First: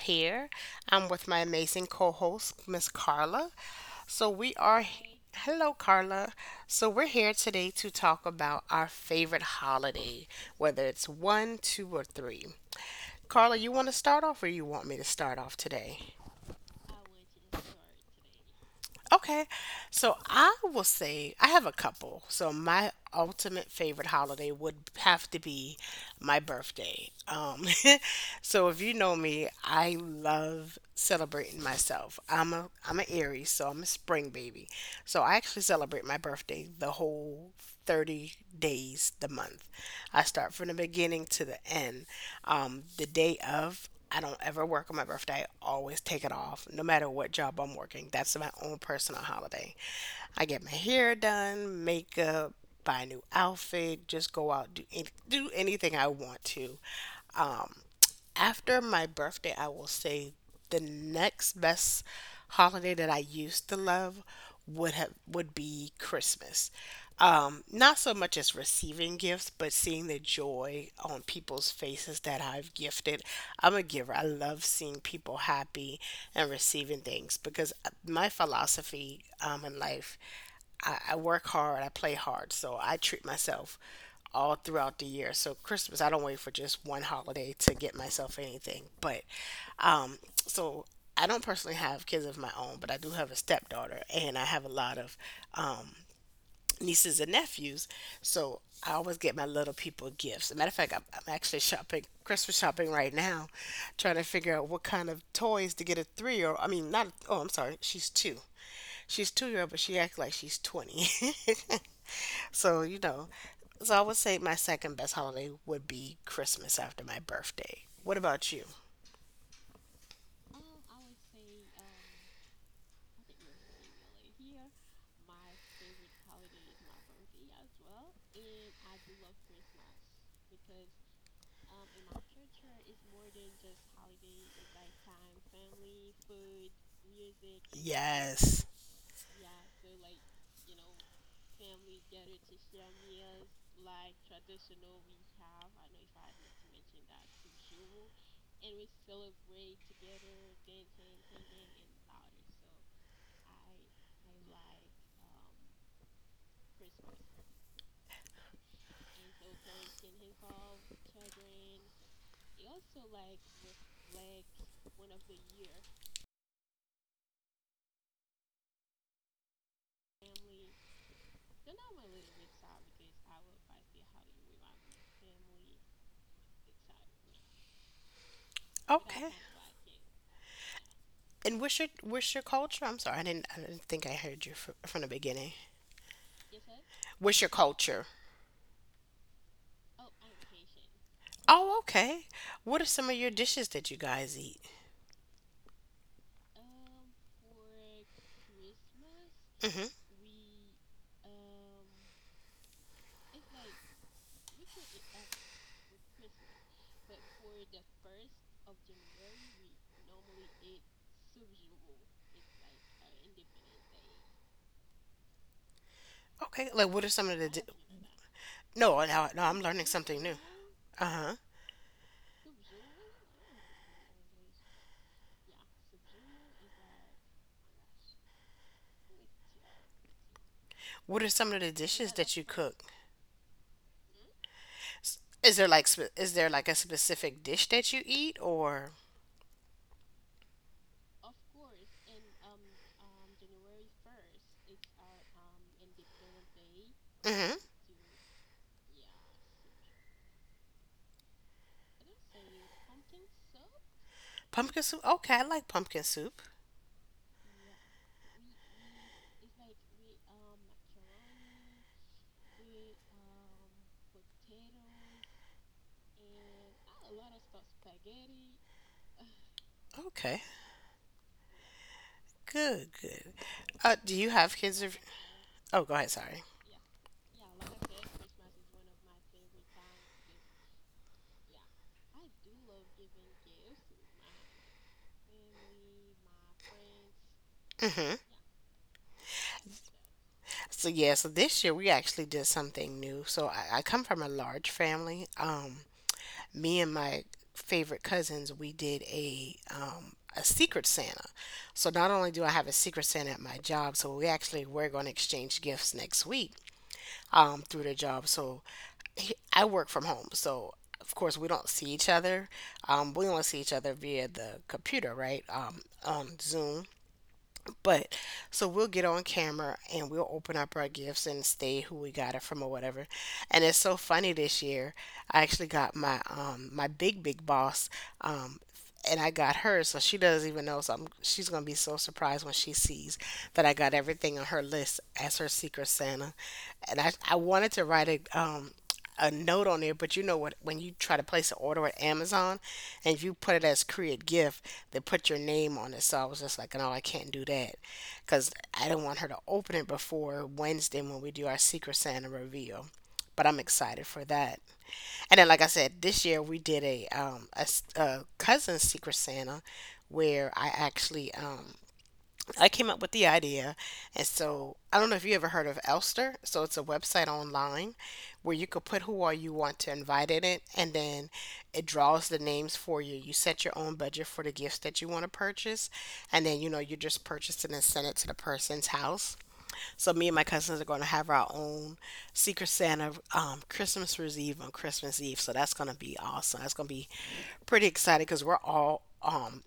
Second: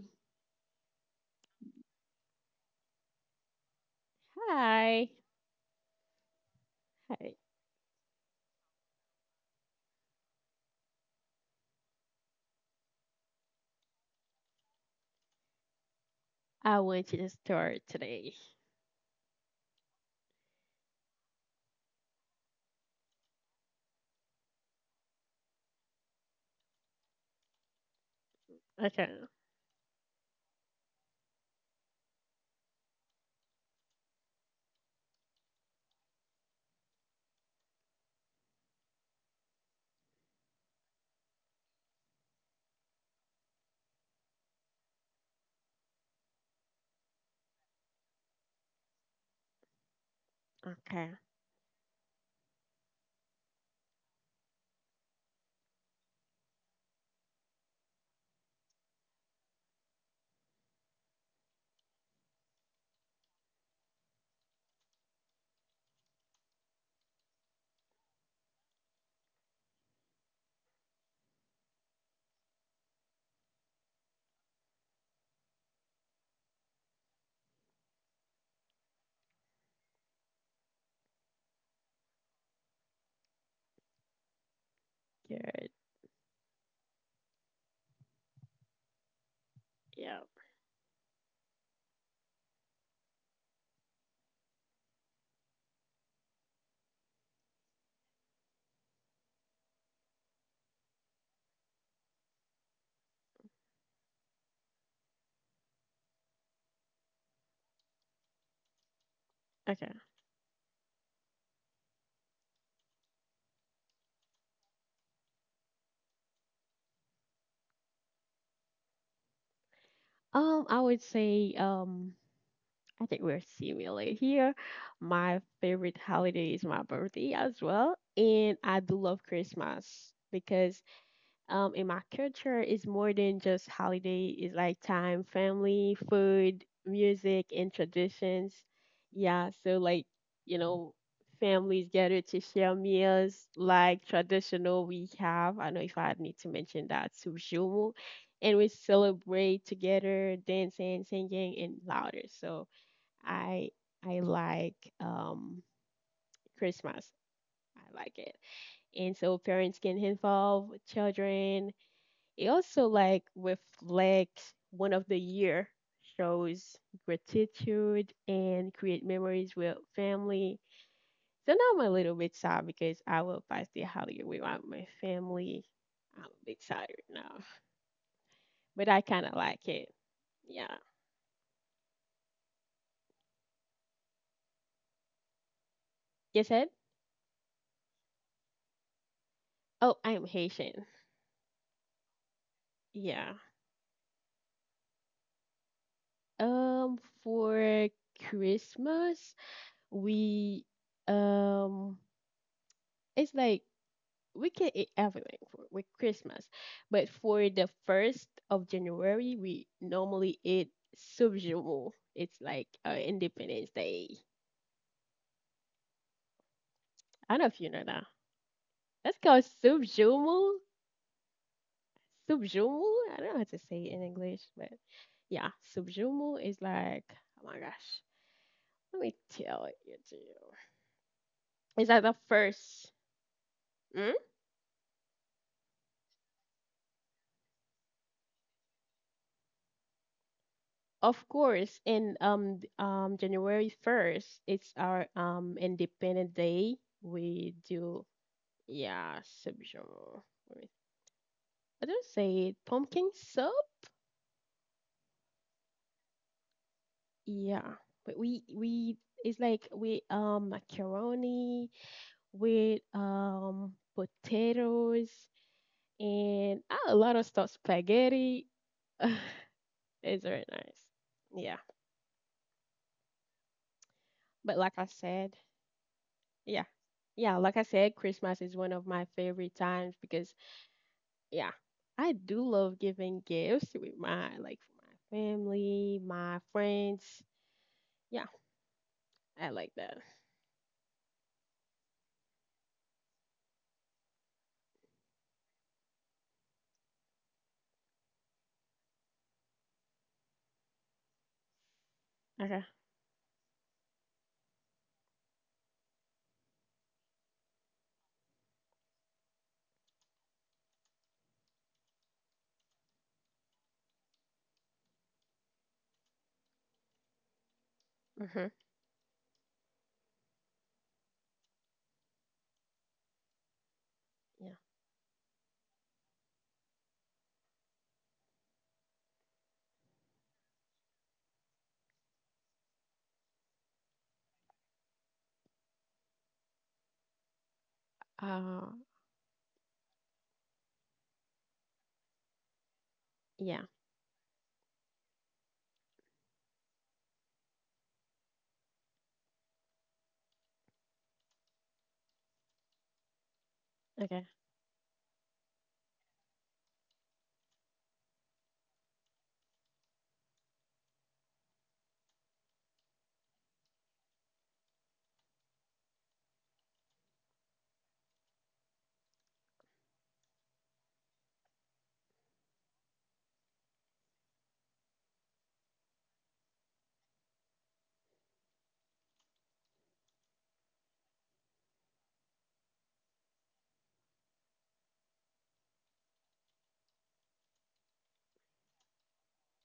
here. I'm with my amazing co host, Miss Carla. So, we are, hi. hello, Carla. So, we're Hi. here today to talk about our favorite holiday, whether it's one, two, or three. Carla, you want to start off or you want me to start off today? I want you to start today. Okay. So I will say I have a couple. So my ultimate favorite holiday would have to be my birthday. So if you Okay, know me, I love celebrating myself. I'm an Aries, so I'm a spring baby. So I actually celebrate my birthday the whole 30 days the month. I start from the beginning to the end. The day of, I don't ever work on my birthday. I always take it off, no matter what job I'm working. That's my own personal holiday. I get my okay, hair done, makeup, buy a new outfit, just go out, do, any, do anything I want to. Um, After my birthday, I will say the next best holiday that I used to love would be Christmas. Not so much as receiving gifts, but seeing the joy on people's faces that I've gifted. I'm a giver. I love seeing people happy and receiving things because my philosophy in life. I work hard, I play hard, so I treat myself all throughout the year. So good. Christmas, I don't wait for just one holiday to get myself anything. But um, Yeah, so I don't personally have kids of my own, but I do have a stepdaughter, and I have a lot of um, nieces and nephews. So I always get my little people gifts. As a matter of fact, I'm actually shopping Christmas shopping right now, trying to figure out what kind of toys to get a 3-year old. I mean, not, oh, I'm sorry, she's two. She's 2-year old, but okay. she acts like she's 20. So, you know, so I would say my second best holiday would be Christmas after my birthday. What about you? I would say, I think we're similar here. My favorite holiday is my birthday as well, and I do love Christmas because in my culture it's more than just holiday. It's like time, family, food, music, and traditions. Yes. Yeah, so like you know, families gather to share meals like traditional we have. I know if I need to mention that subshumu, and we celebrate together, dancing, singing, and louder. So I I like Christmas. I like it. And so parents can involve children. It also like reflects one of the year, shows gratitude and create memories with family. So now I'm a little bit sad because I will pass the holiday without my family. I'm a bit tired now, but I kind of Okay. like it. Yeah. And what's your culture? I'm sorry, I didn't think I heard you from the beginning. You said? What's your culture? Oh, I am Haitian. Oh, okay. What are some of your Yeah. dishes that you guys eat? For Christmas, Hmm. we um, it's like we can eat everything for with Christmas, but for the first of January, we normally eat subjumu. It's like Independence Day. Okay. Like, what are I some don't of know the if you know that. no, That's no, called no? I'm learning something new. subjumu. Uh huh. Subjumu. I don't know how to say it in English, but yeah, subjumu is like oh my gosh. Let me tell it to you. What are some of the It's like the dishes that you cook? first. Mm, Is there like is there like a specific dish that you eat or? of course, and January 1st, it's our independent day. We Mm-hmm. do yeah, subgenre. Wait, I don't say it. Pumpkin soup? Pumpkin soup. Okay, I like pumpkin soup. Yeah. But we it's like we macaroni with potatoes and a lot of stuff, spaghetti. It's very Okay, nice. Yeah. good, good. Do you But have like I kids? Or... said, Oh, go ahead. Sorry. yeah. Yeah, like I said, Christmas is one of my favorite times because yeah, I do love giving gifts with my like my family, my friends. Mm-hmm. Yeah, I like that. So yeah, so this year we actually did something new. So I come from a large family. Me and my favorite cousins, we did a secret Santa. So not only do I Okay. have a secret Santa at my job, so we're going to exchange gifts next week. Through their job. So I work from home. So of course we don't see each other. We only see each other via the computer, right? On Zoom. But Mhm. so we'll get on camera and we'll open up our gifts and state who we got it from or whatever. And it's so funny Yeah. this year. I actually got my my big boss um and I got her, so she doesn't even know. So she's gonna be so surprised when she sees that I got everything on her list as her secret Santa. And I wanted to write Uh a note on there, but you know what? When you try to place an order at Amazon, and if you put yeah. it as create gift, they put your name on it. So I was just like, no, I can't do that, because I do not want her to open it before Wednesday when we do our Secret Santa reveal. But I'm excited for Okay. that. And then, like I said, this year we did a, a cousin Secret Santa, where I actually I came up with the idea. And so I don't know if you ever heard of Elster. So it's a website online where you could put who all you want to invite in it and then it draws the names for you. You set your own budget for the gifts that you want to purchase and then you know you just purchase it and send it to the person's house. So me and my cousins are going to have our own Secret Santa Christmas Eve on Christmas Eve. So that's going to be awesome. That's going to be pretty exciting because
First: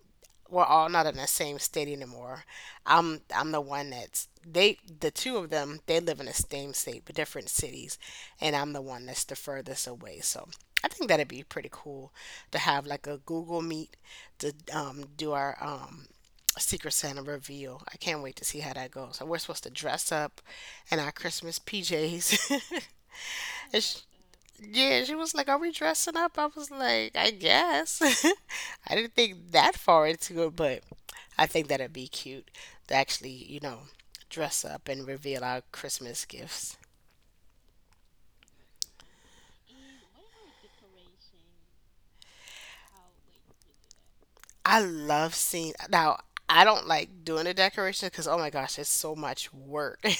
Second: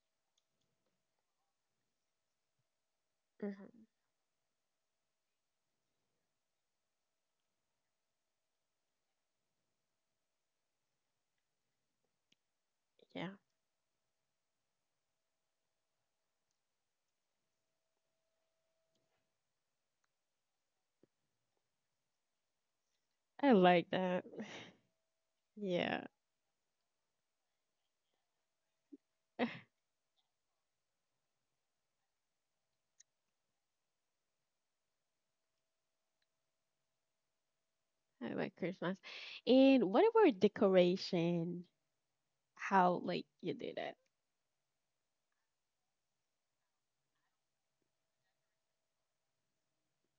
we're all not in the same state anymore. I'm the Mhm. one that's the two of them they live in the same state but different cities, and I'm the one that's the furthest away. So I think that'd be pretty cool to have like a Yeah. Google Meet to do our Secret Santa reveal. I can't wait to see how that goes. And we're supposed to dress up in our Christmas PJs. I and like she, that. yeah, she was like, are we Yeah. dressing up? I was like, I guess. I didn't I think that far into it, but I think that'd be cute to actually, you know, dress up and reveal our Christmas gifts. like Christmas. And what about decoration? How like you do that? I love seeing now. I don't like doing the decoration because oh my gosh, it's so much work and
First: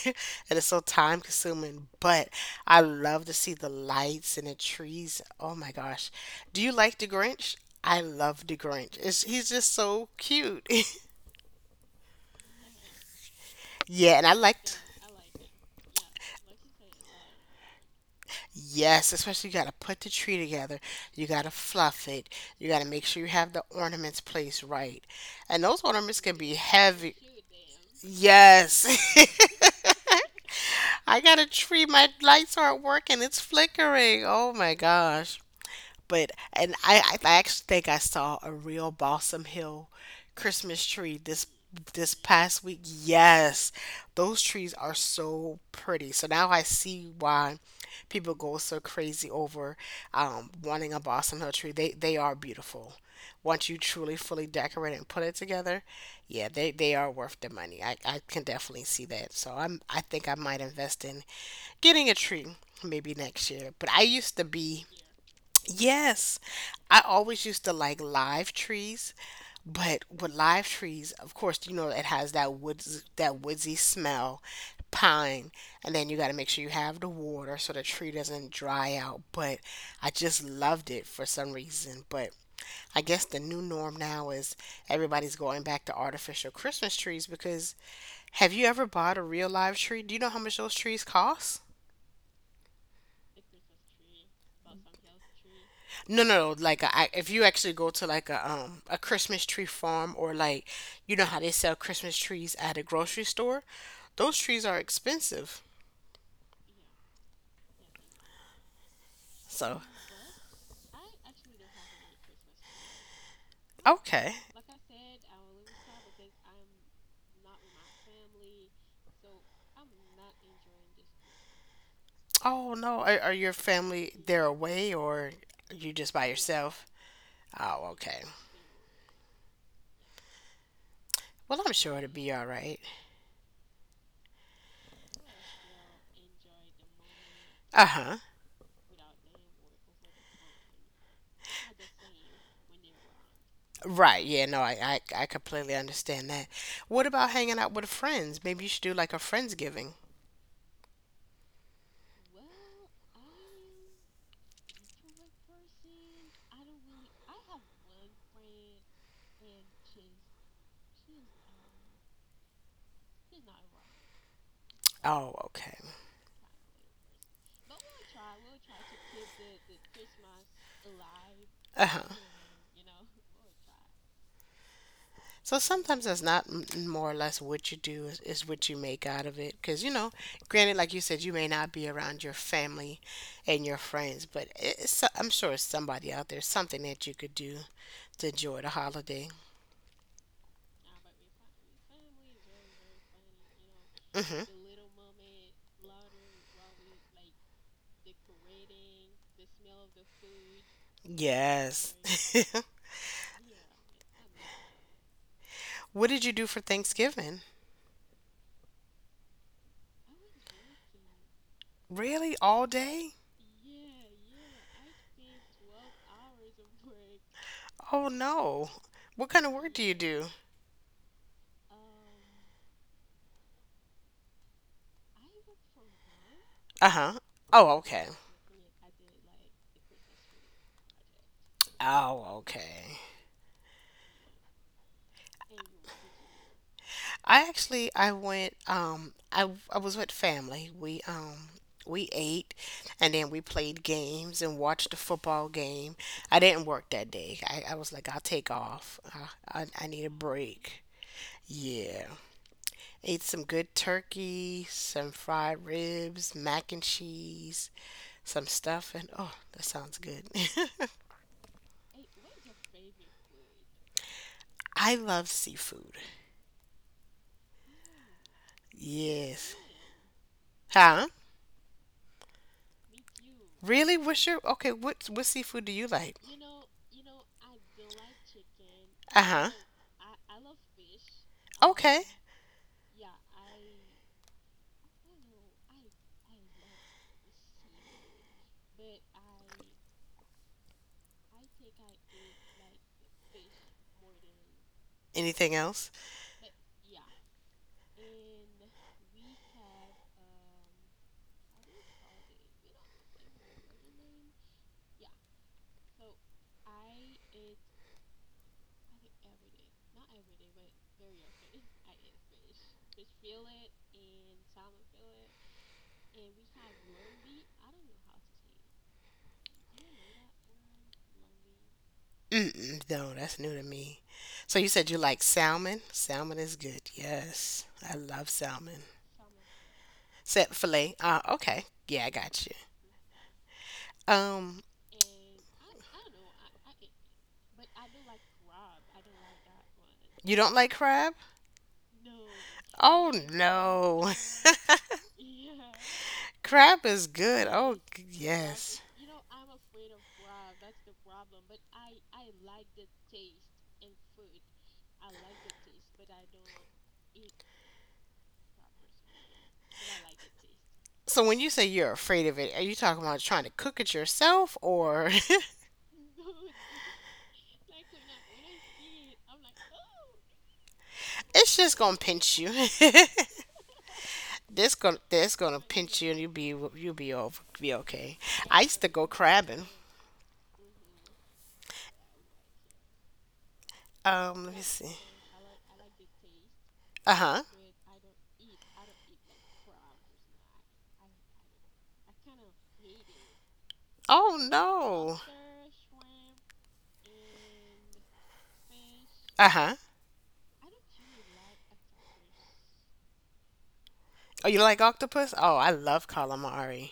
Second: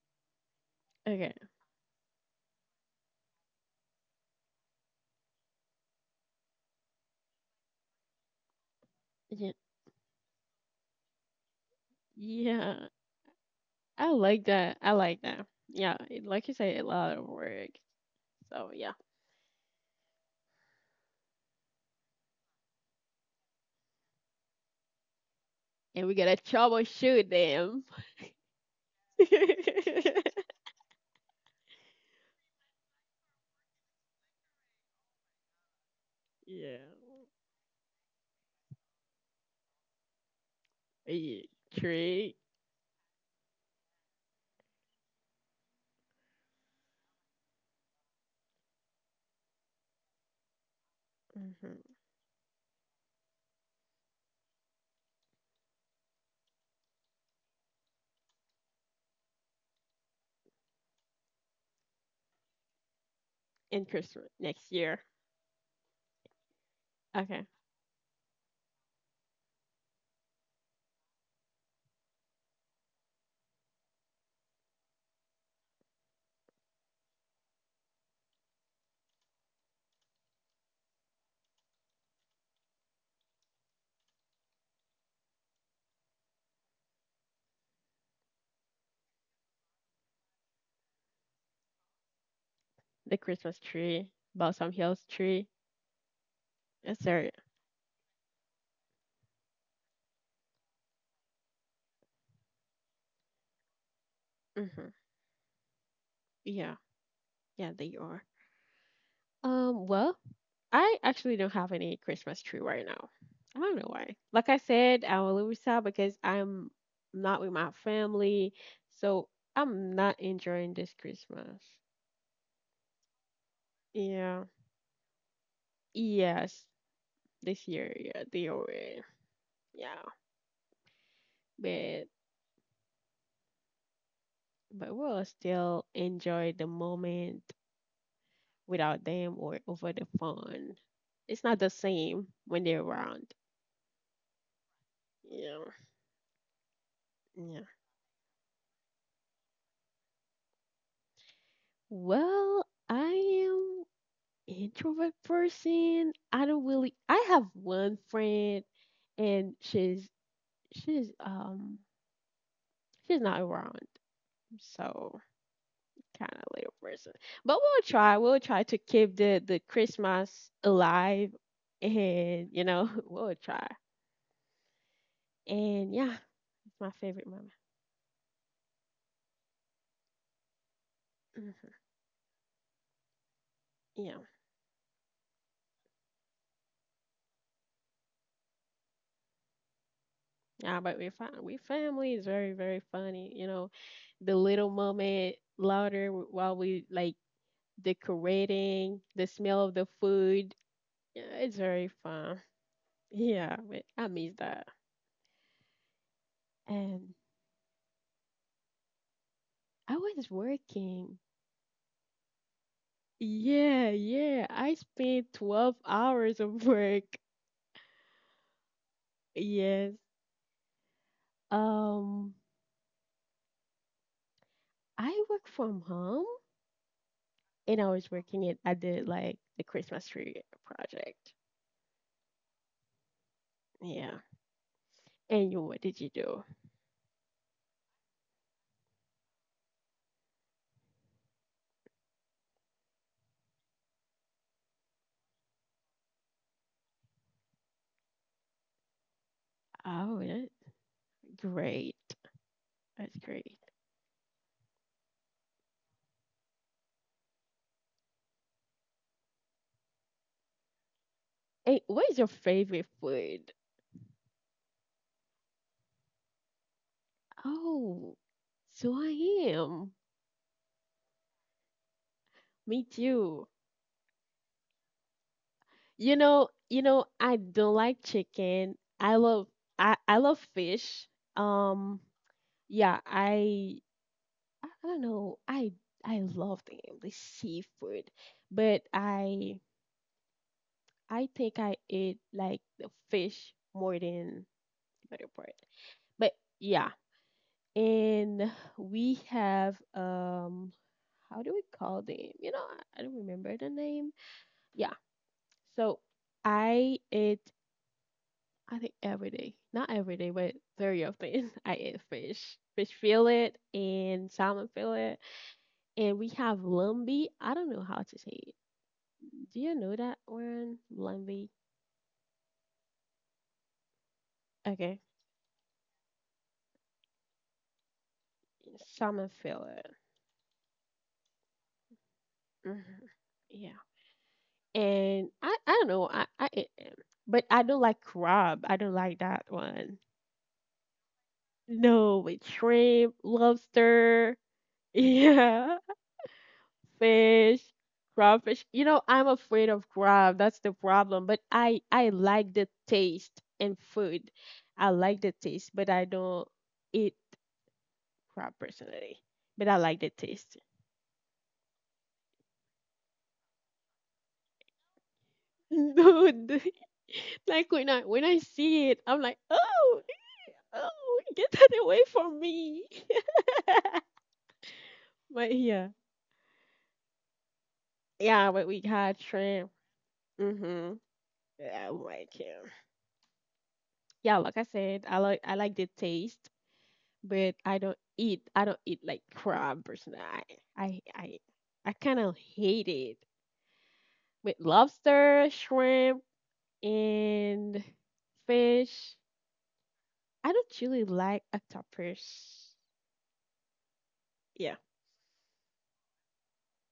it's so time Okay. consuming. But I love to see the lights and the trees. Oh my gosh, do you like the Grinch? I love the Grinch. It's, he's Yeah. just so cute. Yeah. I yeah, and I like that. liked. I like that. Yeah, it, like you say, a lot of work. So yeah, Yes, especially you got to put the tree together. You got to fluff it. You got to make sure you have the ornaments placed right. And those and we ornaments gotta can be heavy. troubleshoot them. Yes. I got a tree. My lights aren't working. It's flickering. Oh my gosh. But, Yeah, and I actually think I saw a real Balsam Hill Christmas tree yeah, this tree. past week. Yes, those trees are so pretty. So now I see why people go so crazy over wanting a Balsam Hill tree. Mm-hmm. They are beautiful. Once you truly fully decorate it and put it together, yeah, they are worth the money. I can definitely see that. So I think I might invest in getting a tree maybe next year. And But I Christmas used to next be, year. yes, I Okay, always used to like live trees. But with live trees, of course, you know it has that woods that woodsy smell, pine, and then you got to make sure you have the water so the tree doesn't dry out. But I just loved it for some reason. But I guess the new norm now is everybody's going back to artificial Christmas trees because have you ever bought a real live tree? Do you know how much those trees cost? the Christmas tree, Balsam Hills tree. No, no, no. Like Yes, a, sir. if you actually go to like a Christmas tree farm or like you know how they sell Christmas trees at a grocery store, those trees are Mm-hmm. expensive. Yeah, yeah, they are. So Well, I actually don't have any Christmas tree right now. I don't know why. okay. Like I said, I will lose out because I'm not with my family, so I'm not enjoying this Christmas. Oh no, are your family Yeah. there away or you just by Yes. yourself? This Oh year, yeah, okay. they already. Yeah. Well, I'm sure But it'll be all right. but we'll still enjoy the moment Uh huh. without them or over the phone. It's not the same when they're around. Right. Yeah. No, I I Yeah. completely understand that. What about hanging Yeah. out with friends? Maybe you should do like a friendsgiving. Well, I am introvert person. I don't really. I have one friend, and she's um she's not around, so Oh okay. kind of little person. But we'll try. We'll try to keep the Christmas alive, Uh huh. and we'll try. So And sometimes yeah, that's not it's my more or favorite less moment. what you do is what you make out of it. Because, you know, granted, like you said, you may not Hmm. be around your family and your Yeah, friends, but it's, I'm sure it's somebody out there, something that you could do to enjoy the holiday. yeah, but we find we family is very very funny. The Hmm. little moment louder while we like decorating, the smell of the food. Yeah, it's very Yes. fun. Yeah, but I miss that. what did you do for And Thanksgiving? I was working. Really? All day? Yeah, yeah. I spent 12 hours of work. Oh, no. What kind of work do Yes. you do? Um, I work from home Uh huh. Oh, and I okay. was working it at the like the Christmas tree project. Oh, okay. Yeah. And you, what did you do? I actually I went I was with family. We ate and then we played games and watched a football game. I didn't work that day. I was like I'll take off. I I need a Oh, that's break. great. Yeah. That's Ate some great. good turkey, some fried ribs, mac and cheese, some stuff and oh, that sounds good. Hey, what is your favorite food? I love seafood. Oh, so I Yes. am. Huh? Me too. Really? What's your okay, what seafood do you like? I don't like chicken. I love Uh-huh. I love fish. Um, Okay. yeah, I don't know. I love them, the seafood. But I think I ate like the fish more than the other Anything part. else? But yeah, and we have how do we call them? I don't remember the name. Yeah, so I eat, I think every day, not every day, but very often. I eat fish, fish fillet and salmon fillet, and we have lambi. I don't know how to say it. Do you know that word, lambi? Mm-mm, no, that's new to me. So you said you Okay, like salmon. Salmon is good. Yes, I love salmon. salmon fillet. Set fillet. Okay. Yeah, I got you. Hmm. Yeah, Um, and I don't know. I eat them, but I don't like crab. I don't like that one. you don't like crab? No, with Oh shrimp, no, lobster. Yeah, crab is good. fish, Oh crawfish. yes. I'm afraid of crab. That's the problem. But I like the taste in food. I like the taste, but I don't eat crab personally. But I like the taste. So when you say you're afraid of it, are you talking about trying to cook it yourself, or Dude, like when I see it, I'm like, oh, oh, get it's that just gonna away pinch from you? me. This gonna this But gonna yeah, pinch you and you'll be over be okay. yeah, I but used we to go had crabbing. shrimp. Mhm. Yeah, I like it. Yeah, Let like me I see. said, I like the taste, Uh huh. but I don't eat. I don't eat like crab or something. I I, I kind of hate it. Oh But no. lobster, shrimp, and fish. Uh huh. I don't really like octopus. Oh, you Yeah. like octopus? Oh, I love calamari.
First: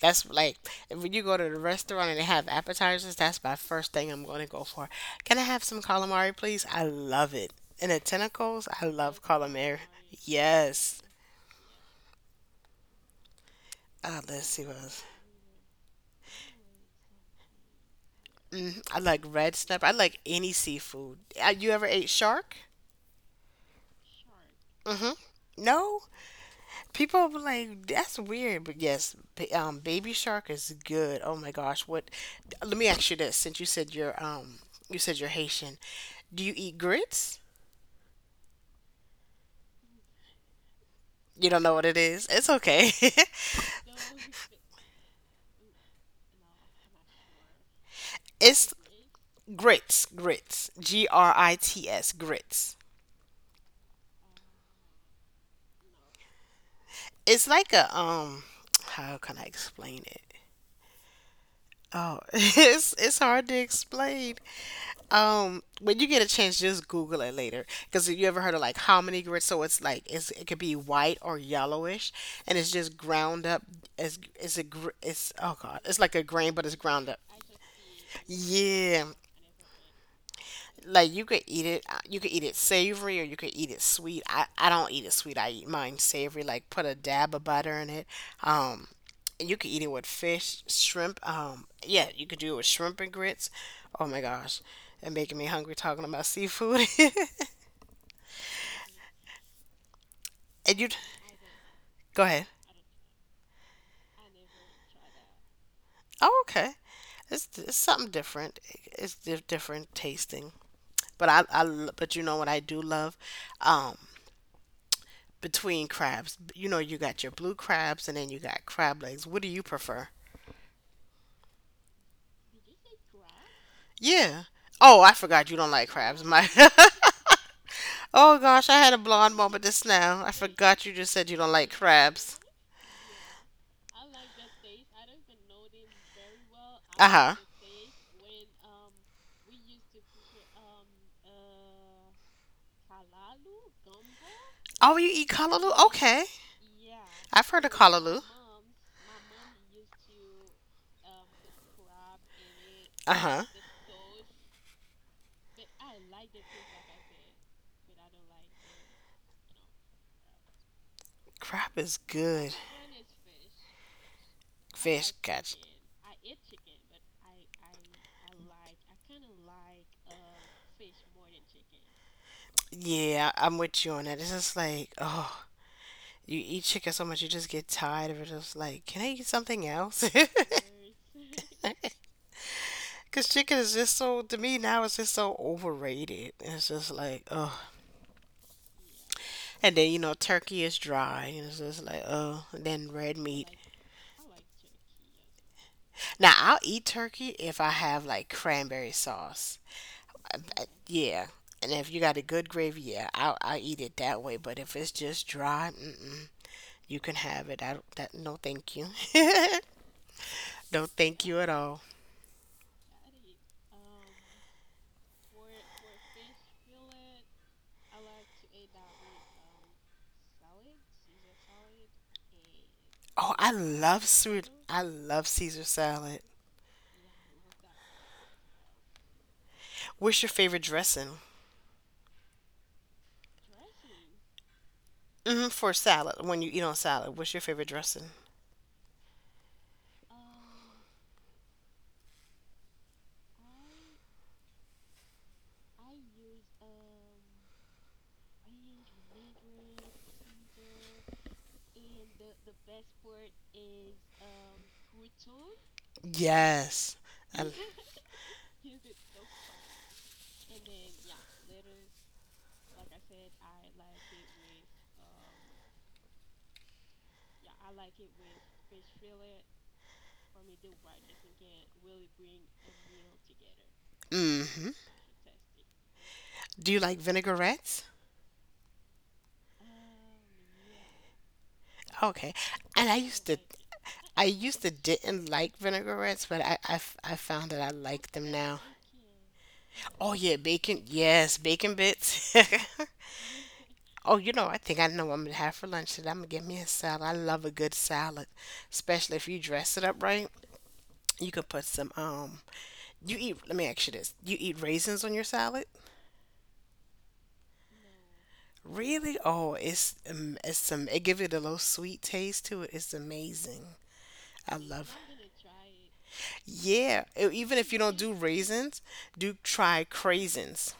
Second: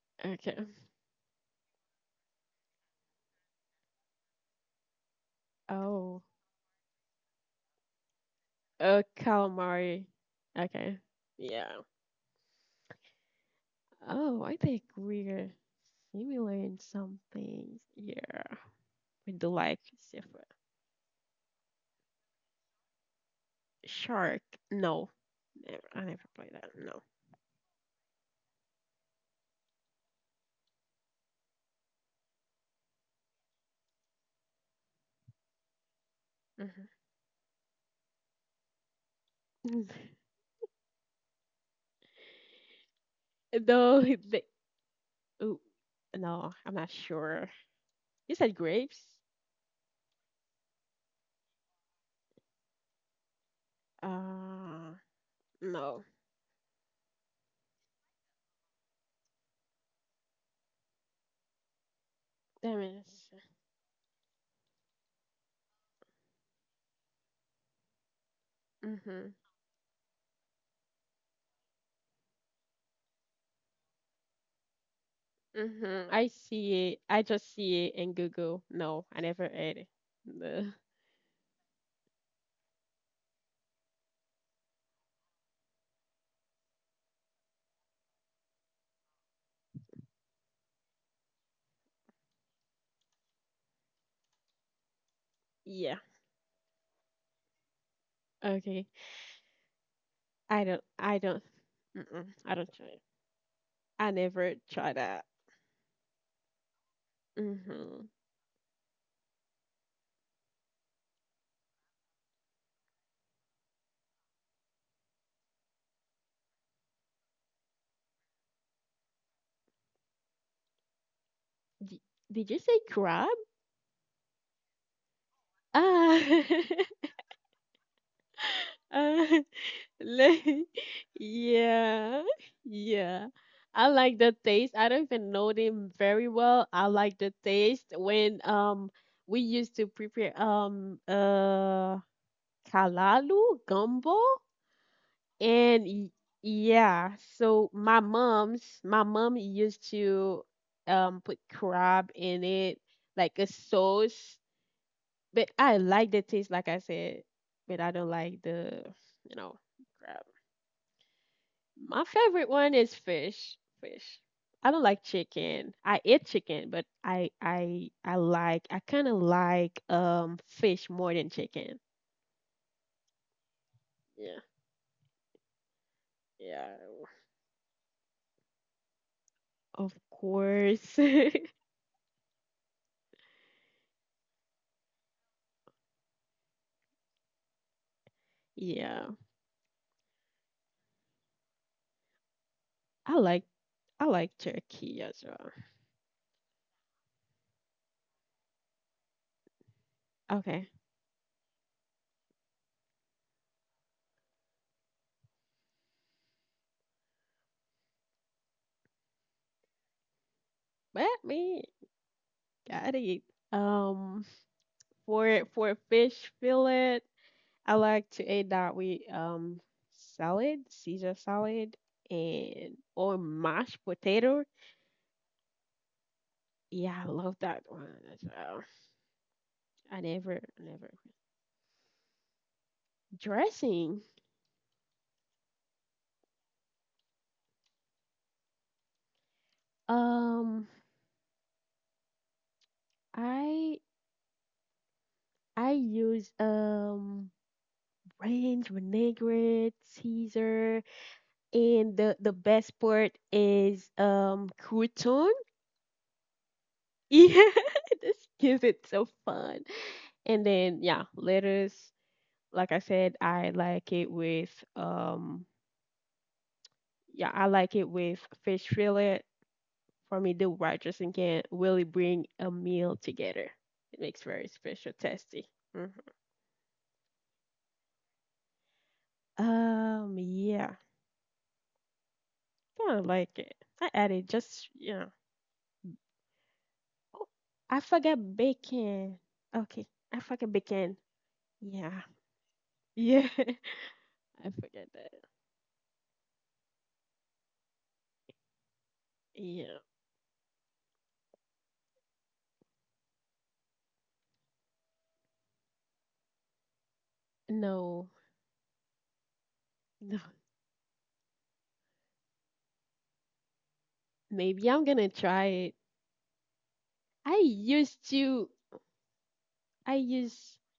That's like Okay. when you go to the restaurant and they have appetizers. That's my first thing I'm gonna go for. Can I have some Oh. calamari, please? I love it. And the tentacles, I love calamari. Calamari. Okay. Yes. Yeah. Oh, Let's I see what think else. we're similar in some things. Yeah. Mm, I like We do red like snapper. I like seafood. any seafood. You ever ate shark? Shark. No. Mm-hmm. Never. I No, never played that. people were like, that's weird, but yes, Baby Shark is good. Oh my gosh, what? Let me ask you this: since you said you're Haitian, do you No. eat grits? Mhm. You don't know what it is? It's okay. No, they, ooh, no, I'm not sure. You said It's grapes? grits, G R I T S, grits. Uh, no. It's like a how can I explain it? Oh, Damn. That it's means. hard to explain. When you get a chance, just Google it later. Because if you ever heard of like hominy Mhm. grits? So it could be white or yellowish, and it's just ground up. It's oh god, it's Mhm. like a I grain, but it's see it. ground up. I just see it in Google. Yeah, No, I never ate it. No. like you could eat it you could eat it savory or you could eat it sweet I don't eat it sweet. I eat mine savory, like put a dab of butter in it. um and you could eat it with fish, shrimp. Yeah, you could do it with shrimp and grits. Oh my gosh, and making me hungry Yeah. talking about seafood. Okay. I And don't. you I don't. go Mm-mm, ahead. I don't try it. I never try that. Oh, okay. It's Mhm. something different. It's different tasting. But but you know what I do love? um Between crabs. You know, you got your blue crabs and then you got crab legs. What do you prefer? D- Did you say crab? Yeah. Oh, I forgot you don't like Ah. crabs. My Oh gosh, I had a blonde moment just now. I Like, forgot you just said you don't like yeah, crabs. yeah. I like the taste. I don't even know them very well. I like the Uh-huh. taste when we used to prepare kalalu gumbo Oh, you eat callaloo? and Okay. yeah. I've heard So of my callaloo. mom's my mom used to put crab in it like Uh-huh. a sauce, but I like the taste like I said, but I don't like the you know crab. Crab is My favorite good. one is fish. Fish. I don't like Fish, gotcha. chicken. I eat chicken, but I kind of like fish more than chicken. Yeah, I'm with you on that. It's Yeah. just like, oh, you eat Yeah. chicken so much, you just get tired of it. It's like, can I eat something Of else? course. Because chicken is just so, to me now, it's just so overrated. It's just like, oh. yeah. And then, you know, turkey is dry. And it's just like, oh. And then I red like meat. I like turkey as well. Now, I'll eat turkey if I have like cranberry sauce. Okay. Yeah. And if you got a good gravy, yeah, I'll eat it that way. But if it's just dry, mm-mm. You can have it. I don't, that, No, thank you. No, But thank you at me all. gotta eat. Um for fish fillet, I like to eat that with salad, Caesar salad and or Oh, I mashed love potato. sweet. I love Caesar salad. Yeah, I love that one as well. I What's your never, favorite never dressing? dressing. Hmm, for salad, when you eat on salad, what's your favorite dressing? Um, I I use ranch, vinaigrette, Caesar, and the best part is crouton. Yes. Yeah, this gives it so fun. And then yeah, lettuce. Like I said, um yeah, I like it with fish fillet. For me, the writers and can really bring a meal together. It makes very Hmm. special tasty. Hmm. Do you like vinaigrettes? Yeah, Okay. And kind of like it. I I added used to just. didn't like vinaigrettes, but I Oh, found that I I like forgot them now. bacon. Okay, Oh I yeah, forgot bacon. bacon. Yes, bacon Yeah, bits. yeah. Oh, you know, I I think I forget know what that. I'm gonna have for lunch today. I'm gonna get me a salad. I love a good salad, especially if you dress Yeah. it up right. You could put some you eat let me ask you this. You eat raisins on your salad? No, Really? Oh, no. It gives it a little sweet taste to it. It's amazing. I Maybe I'm love. gonna try it. Yeah, I even if you don't used do to. raisins, do try I used. craisins.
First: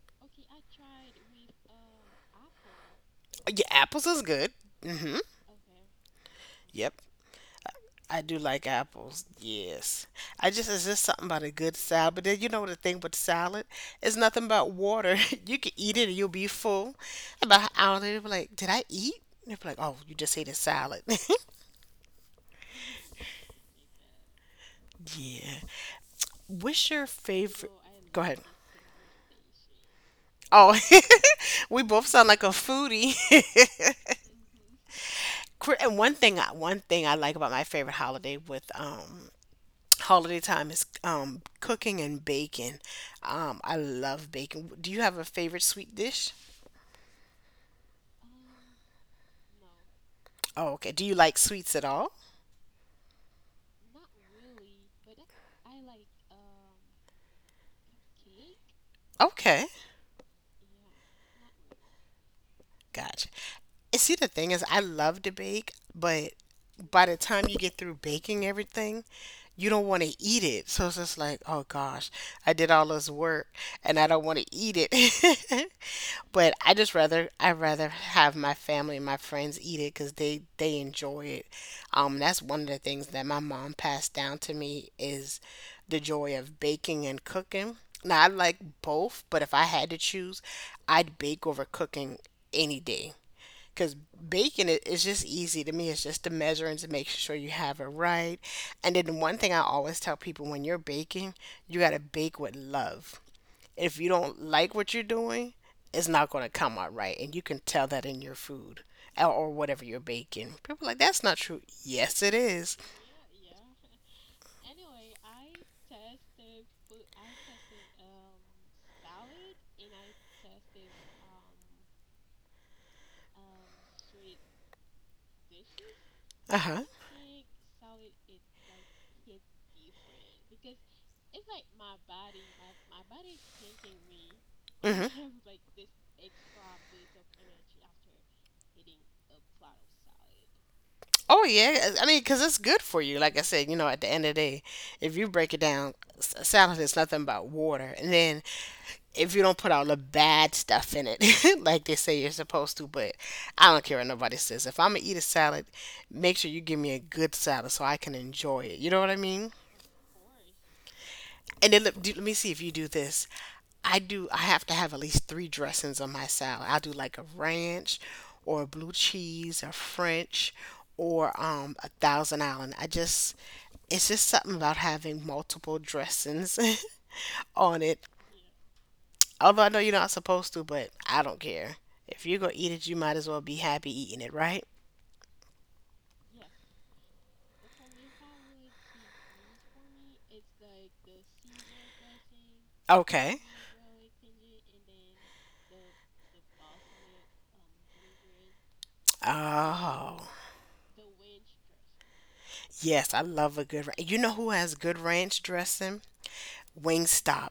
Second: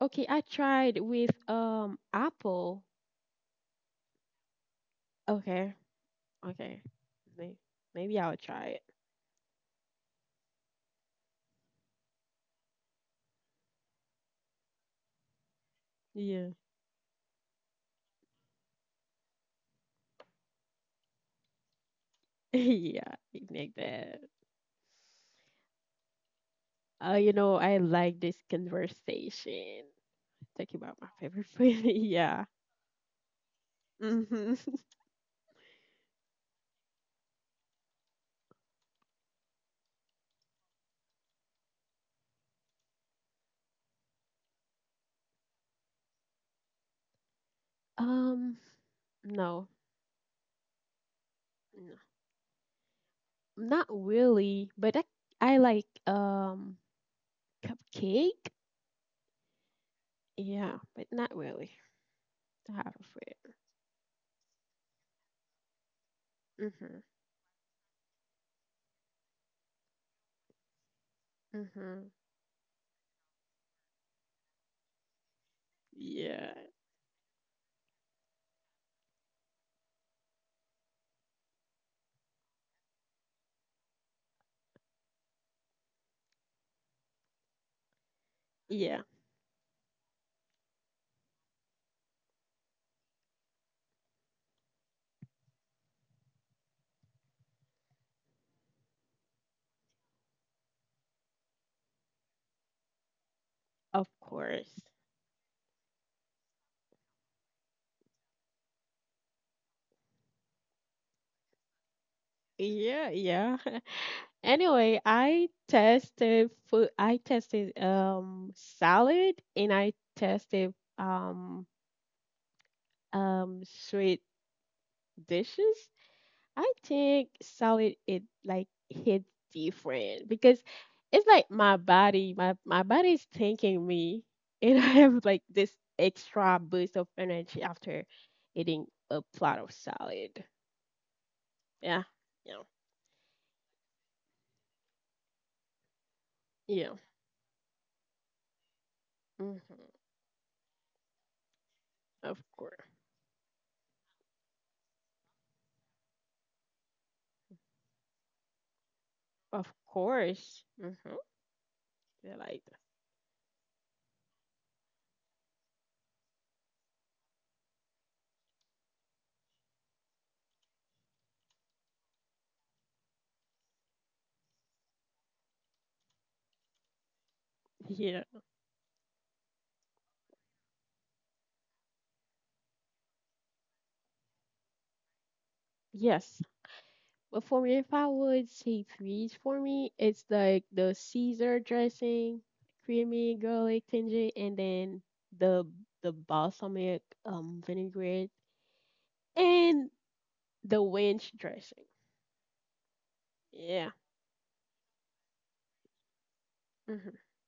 Okay, I tried with apple. Yeah, apples is good. Mhm. Okay. Okay. Yep. May- Maybe I I'll do try like it. apples. Yes. I just, it's just something about a good salad. But then you know the thing with salad, it's nothing but water. You can eat it and you'll be Yeah. full. About an hour later, be like, did I eat? And they'll be like, oh, you just ate a salad. Yeah, like that. Yeah. What's your favorite? I like Go this ahead. conversation. Oh, Talking about my favorite we food. both sound like Yeah. a foodie. Hmm. And one thing I like about my favorite holiday with holiday time is cooking and baking. I love baking. Do you have a favorite sweet dish? Um, no, Oh, okay. Do you like sweets at no, all? not really. But I like cupcake. Okay, Yeah, but not really. I have gotcha. a And see, the thing is, I love to bake, but favorite. by Mhm. the time you get through baking everything, you don't want to eat it. So it's just like, oh gosh, Mhm. I did all this work and I don't want to eat it. Yeah. But I rather have my family and my friends eat it because they enjoy it. That's one of the things that my mom passed down to me is the joy of baking and cooking. Now I like Yeah. both, but if I had to choose, I'd bake over cooking any day. Cause baking it is just easy to me. It's just the measuring to make sure you have it right. And then one thing I always tell people, when you're baking, you gotta bake with love. If Of you don't like course. what you're doing, it's not going to come out right. And you can tell that in your food or whatever you're baking. People are like, that's not true. Yes, it is. Yeah, yeah. Anyway, I tested food. I tested salad and I tested um sweet dishes. Uh I huh. think salad it like hit different because it's like my body, my body's thanking me, and I have like Hmm. this extra boost of energy after eating a plate of salad. Oh, yeah. Yeah, I mean, because it's yeah, good for you. Like I said, you know, at the end of the day, if you break it down, salad yeah. is nothing but water. And then if you Hmm. don't put all the bad stuff in it, like they say you're Of supposed course. to, but I don't care what nobody says. If I'm going to eat a salad, make sure you give me a good salad so I can enjoy it. You know what I mean? Of course. Mm-hmm. And then let me Yeah, see if like you do this. I do. I have to have at least three dressings on my salad. I'll do like a ranch, or a blue cheese, or French, or a Thousand Island. I just, it's just something about having multiple dressings on it. yeah. Although I know you're not supposed to, but I don't care. If you're gonna eat it, you might as well be happy eating it, right? Yes. But for me, if I would say threes for me, it's like the Caesar dressing, Okay. creamy garlic tinge, and then the the balsamic vinaigrette and Oh, the wench dressing. yes, I love a good. Yeah. You know who has good ranch dressing? Hmm. Wingstop.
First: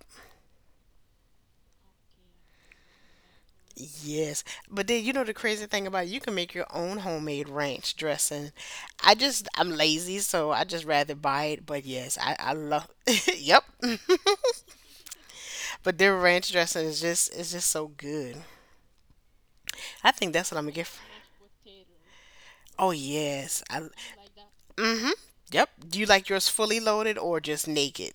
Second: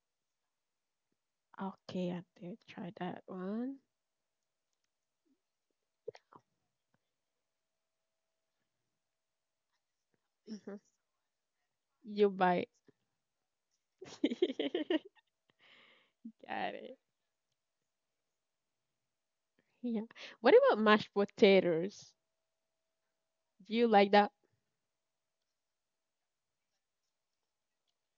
Okay, I did try that one. Yes, but then you know the crazy thing about it, you can make your own homemade ranch dressing. I'm lazy, so I Hmm. just rather buy it. But yes, You I bite. love. Yep. But their ranch Got dressing it. is just so good. Yeah. I think that's What what I'm gonna about get. For, mashed potatoes? oh yes. Do I. you like that? Mm-hmm. Yep. Do you like yours fully loaded or just naked?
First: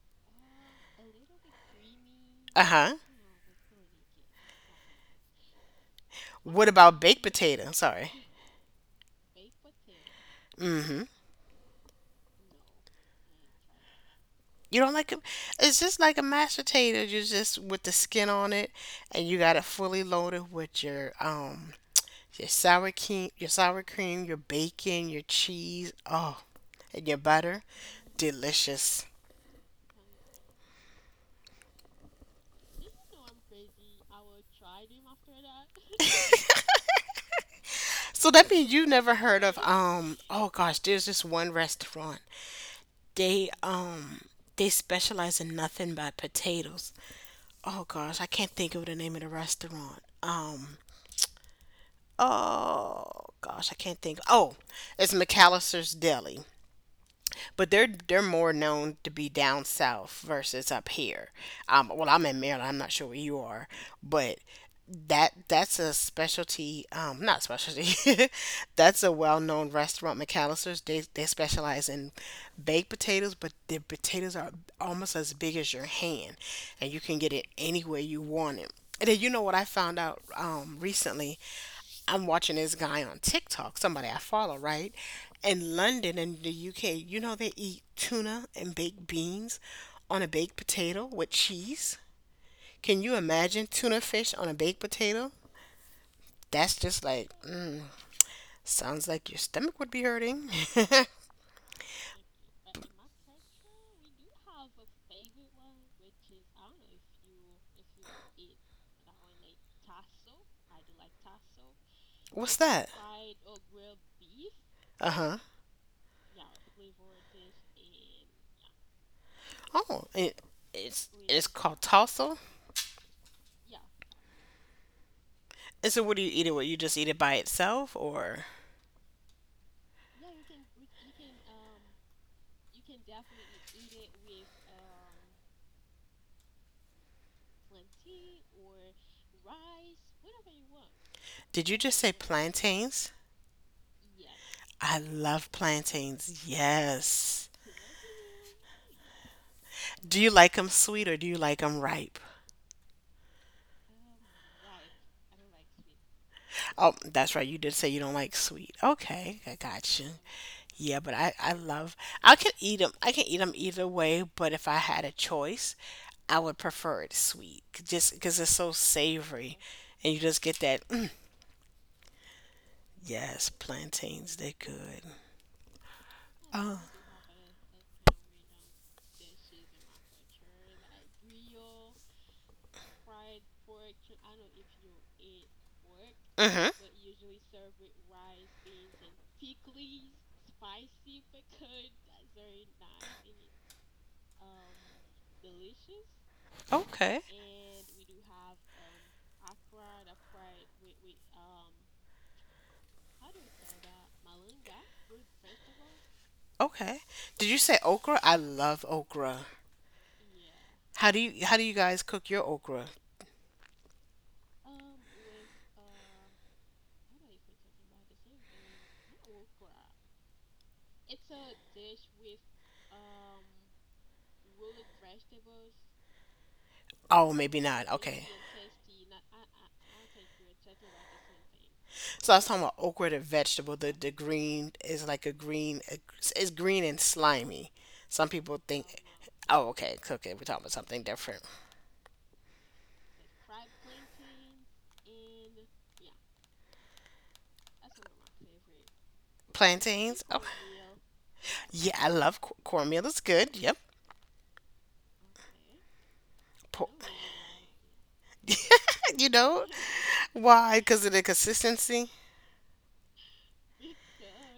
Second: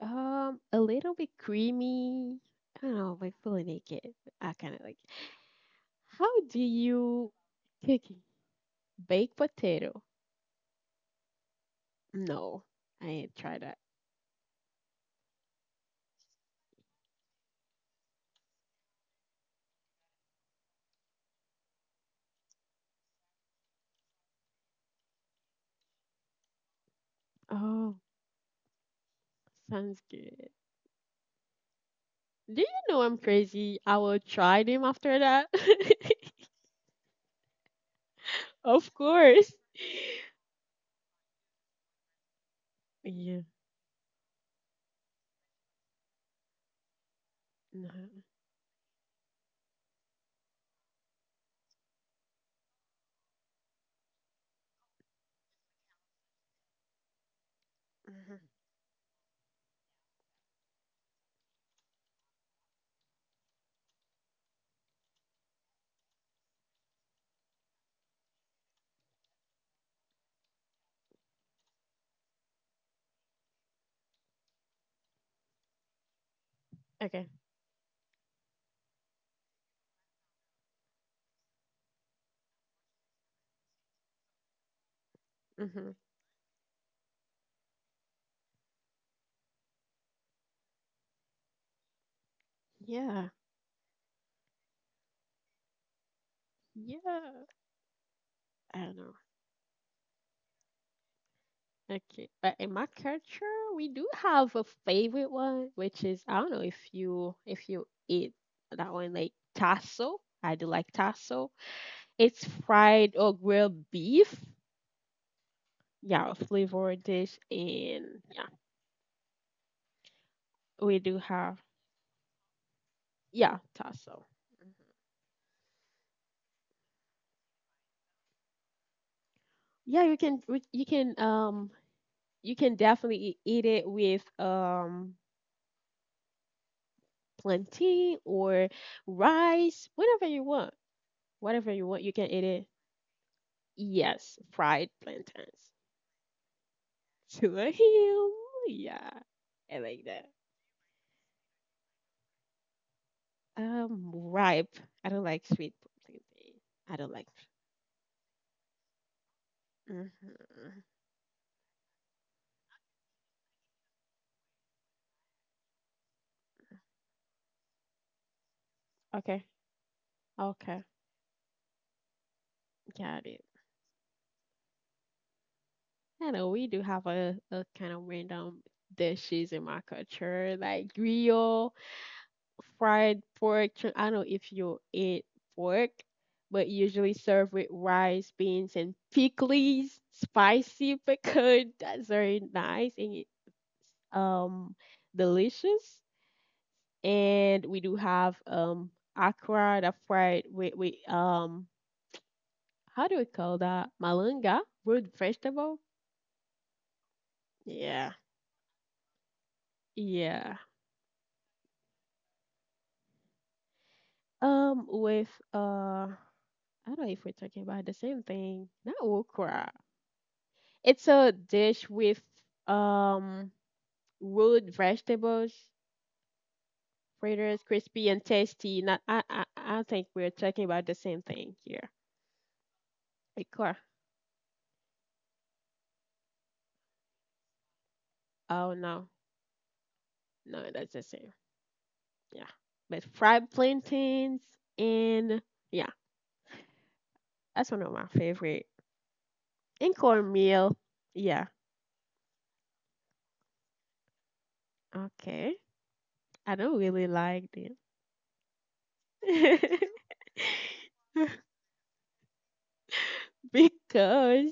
A little bit creamy. Uh I don't huh. know, but fully naked. I kind of like. How do What about baked you potato? cook Sorry. baked potato? Mm-hmm. No, I ain't try that. You don't like it. It's just like a mashed potato. You just with the skin on it, and you got it fully loaded with your your sour cream, your bacon, your cheese, oh, and your butter. Oh, Delicious. sounds good. Do you know I'm crazy? I will try them after that. So that means you've Of never heard course. of um oh gosh, there's this one restaurant. Yeah. They um they specialize in nothing but potatoes. Oh No. gosh, I can't think of the name of the restaurant. Oh gosh, I can't think. Oh, it's McAllister's Deli. But they're Mhm. more known to be down south versus up here. Well, I'm in Maryland. I'm not sure where you are, but that's a specialty not specialty that's a well-known restaurant. McAllister's, they specialize in baked potatoes, but the potatoes are almost as big as your hand, and you can Okay. get it any way you want it. And then you know what I found out recently, I'm watching this guy on TikTok, somebody I follow, right, in Hmm. London, and the UK, you know they eat tuna and baked beans on a baked potato with cheese. Can you Yeah. imagine tuna fish on a baked potato? That's just like, Yeah. mm, I don't sounds know. like your stomach would be hurting. Okay. In my culture, we do have a favorite one, which is I don't know if you eat that one like tasso. I do like tasso. It's What's that? fried or grilled beef. Uh huh. Yeah, a flavor dish, and yeah, Oh, we do it's have called tassel. yeah tasso. Mhm. And so, what do you eat it with? You just eat it by itself, or Yeah, you can we- you can definitely eat it with plantain or rice, whatever you want. did Whatever you you just want, say you can eat it. plantains? Yes, fried I love plantains plantains. Yes. to a hill. Yeah, I like Do you that. like them sweet or do you like them ripe? Ripe. I don't like sweet plantain. Oh, I don't like. that's right. You did say you don't like sweet. Okay, I got you. Hmm. Yeah, but I love. I can eat them. I can eat them either way. But if I had a choice, I would prefer it sweet, just because it's so Okay, savory, and you just get that. okay, "Mm." got Yes, it. plantains, they good. I know we Oh. do have a kind of random dishes in my culture, like grill, fried pork. I don't know if you eat pork, Mhm. but usually served with rice, beans, and pickles, spicy pickled. That's very nice, and um, delicious. Okay. And we do have akra that fried with how do we call that? Malunga, root vegetable. Okay. Did you say okra? Yeah, I love okra. yeah. How do you guys cook your okra? With uh, I don't know if we're talking about the same thing. Not okra. It's a dish with um root vegetables, Oh, maybe fritters, not. crispy Okay. and tasty. Not, I don't think we're talking about the same thing here. So I was talking about okra, the vegetable. Okra. The green is like a green. It's green and slimy. Some people Oh think. no, Oh, okay, okay. We're talking no, about that's something the same. different. Yeah, but fried plantains and yeah, that's one of my favorite. And Plantains. Oh, cornmeal, yeah, yeah. I love cornmeal. It's good. Yep. okay. I don't Po- really like you know them why? Because of the consistency. because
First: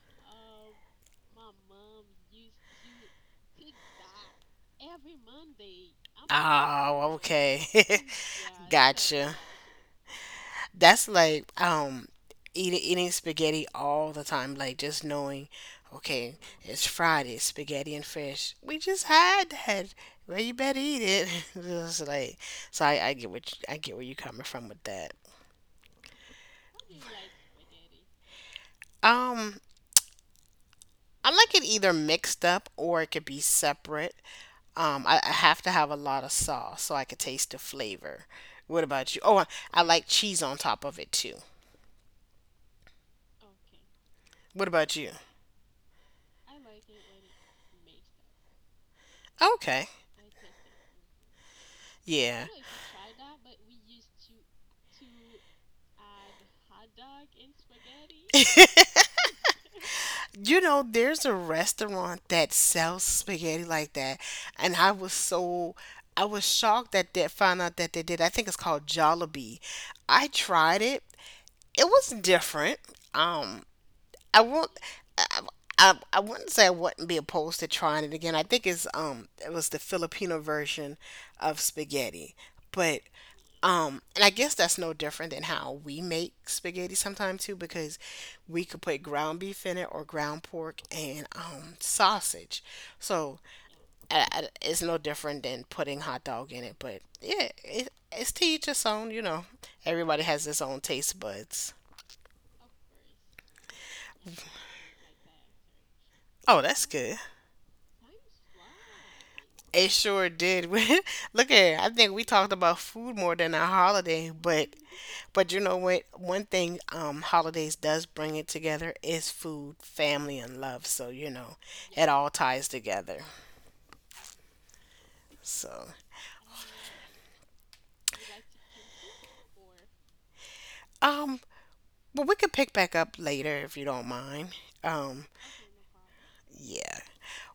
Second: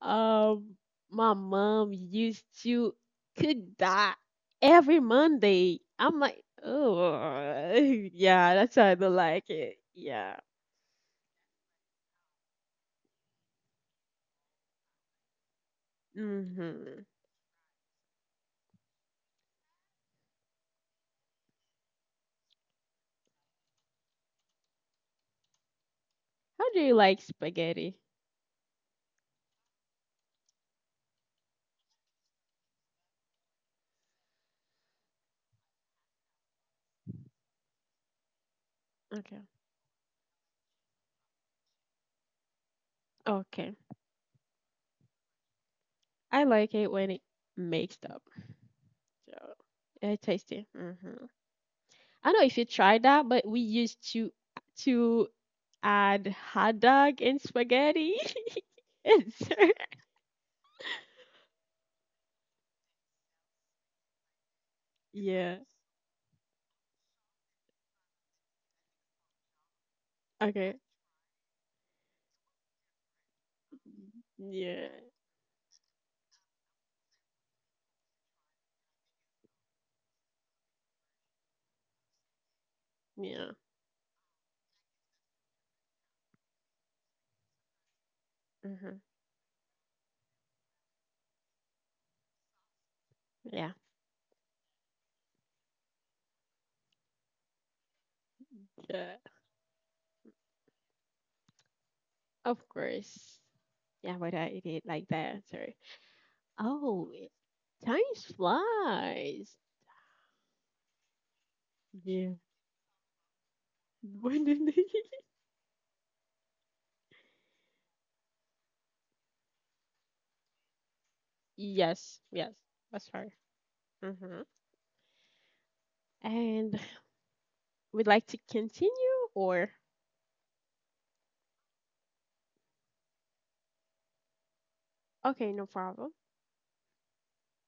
um my mom used to cook that every Monday. I'm like, Oh, okay. oh yeah, that's why I don't Gotcha. like it. Yeah. That's like eating spaghetti all the time, like just knowing, okay, it's Hmm. Friday, spaghetti and fish. We just had that. Well, you better eat it. Just like so I get what you, I get where you coming from with that. How do you like spaghetti? Um I like it either mixed up or it could be separate. I have to have a lot of sauce so I could taste the flavor. What about you? Okay. I like cheese on top of it too. Okay. What about you? I like it when it mixed up. So Okay. yeah, it's tasty. Hmm. I don't know Yeah. if you tried that, but we used to add hot dog and spaghetti. And You know, there's a restaurant that sells spaghetti like that, and I was yeah. so I was shocked that they found out that they did. I think it's called Jollibee. I Okay. tried it. It was different. Um, I won't. Yeah. I, I wouldn't say I wouldn't be opposed to trying it again. I think it's it was the Filipino version of spaghetti, but Yeah. And I guess that's no different than how we make spaghetti sometimes too, because we could Hmm. put ground beef in it or ground pork and sausage, so Yeah. It's no different than putting hot dog in it. But yeah, it's to each its Yeah. own. You know, everybody has its own taste buds. Of course. Yeah, but I eat it like that. Sorry. Oh, that's Oh, good. Time flies. It sure did. Look at it. I think Yeah. we talked about food more than our holiday, When did they? but you know what? One thing holidays does bring it together is food, family, and love. So, you know, it Yes. all Yes. ties That's together. her. Hmm. So, And would like to continue or um, but we could pick back up later if you don't mind. Um, okay, no problem. yeah.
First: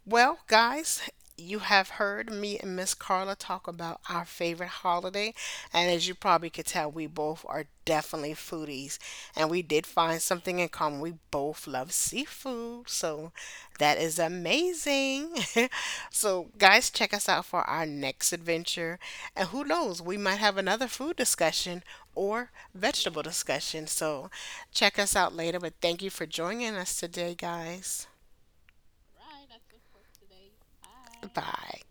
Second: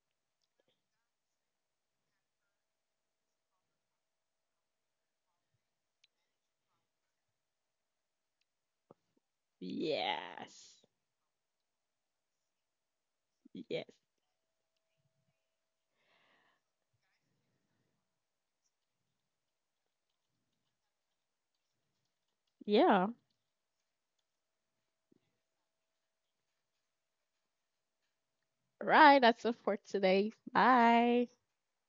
Well, guys, you have heard me and Miss Carla talk about our favorite holiday, and as you probably could tell, we both are definitely foodies, and we did find something in Yes. common. We both love seafood, so Yes. that is amazing. So, guys, check us out for our next adventure, and who knows, we might have another food discussion or Yeah. vegetable discussion. So, check us out later, but thank you for joining us today, guys. All right, that's it for today. Bye. Bye.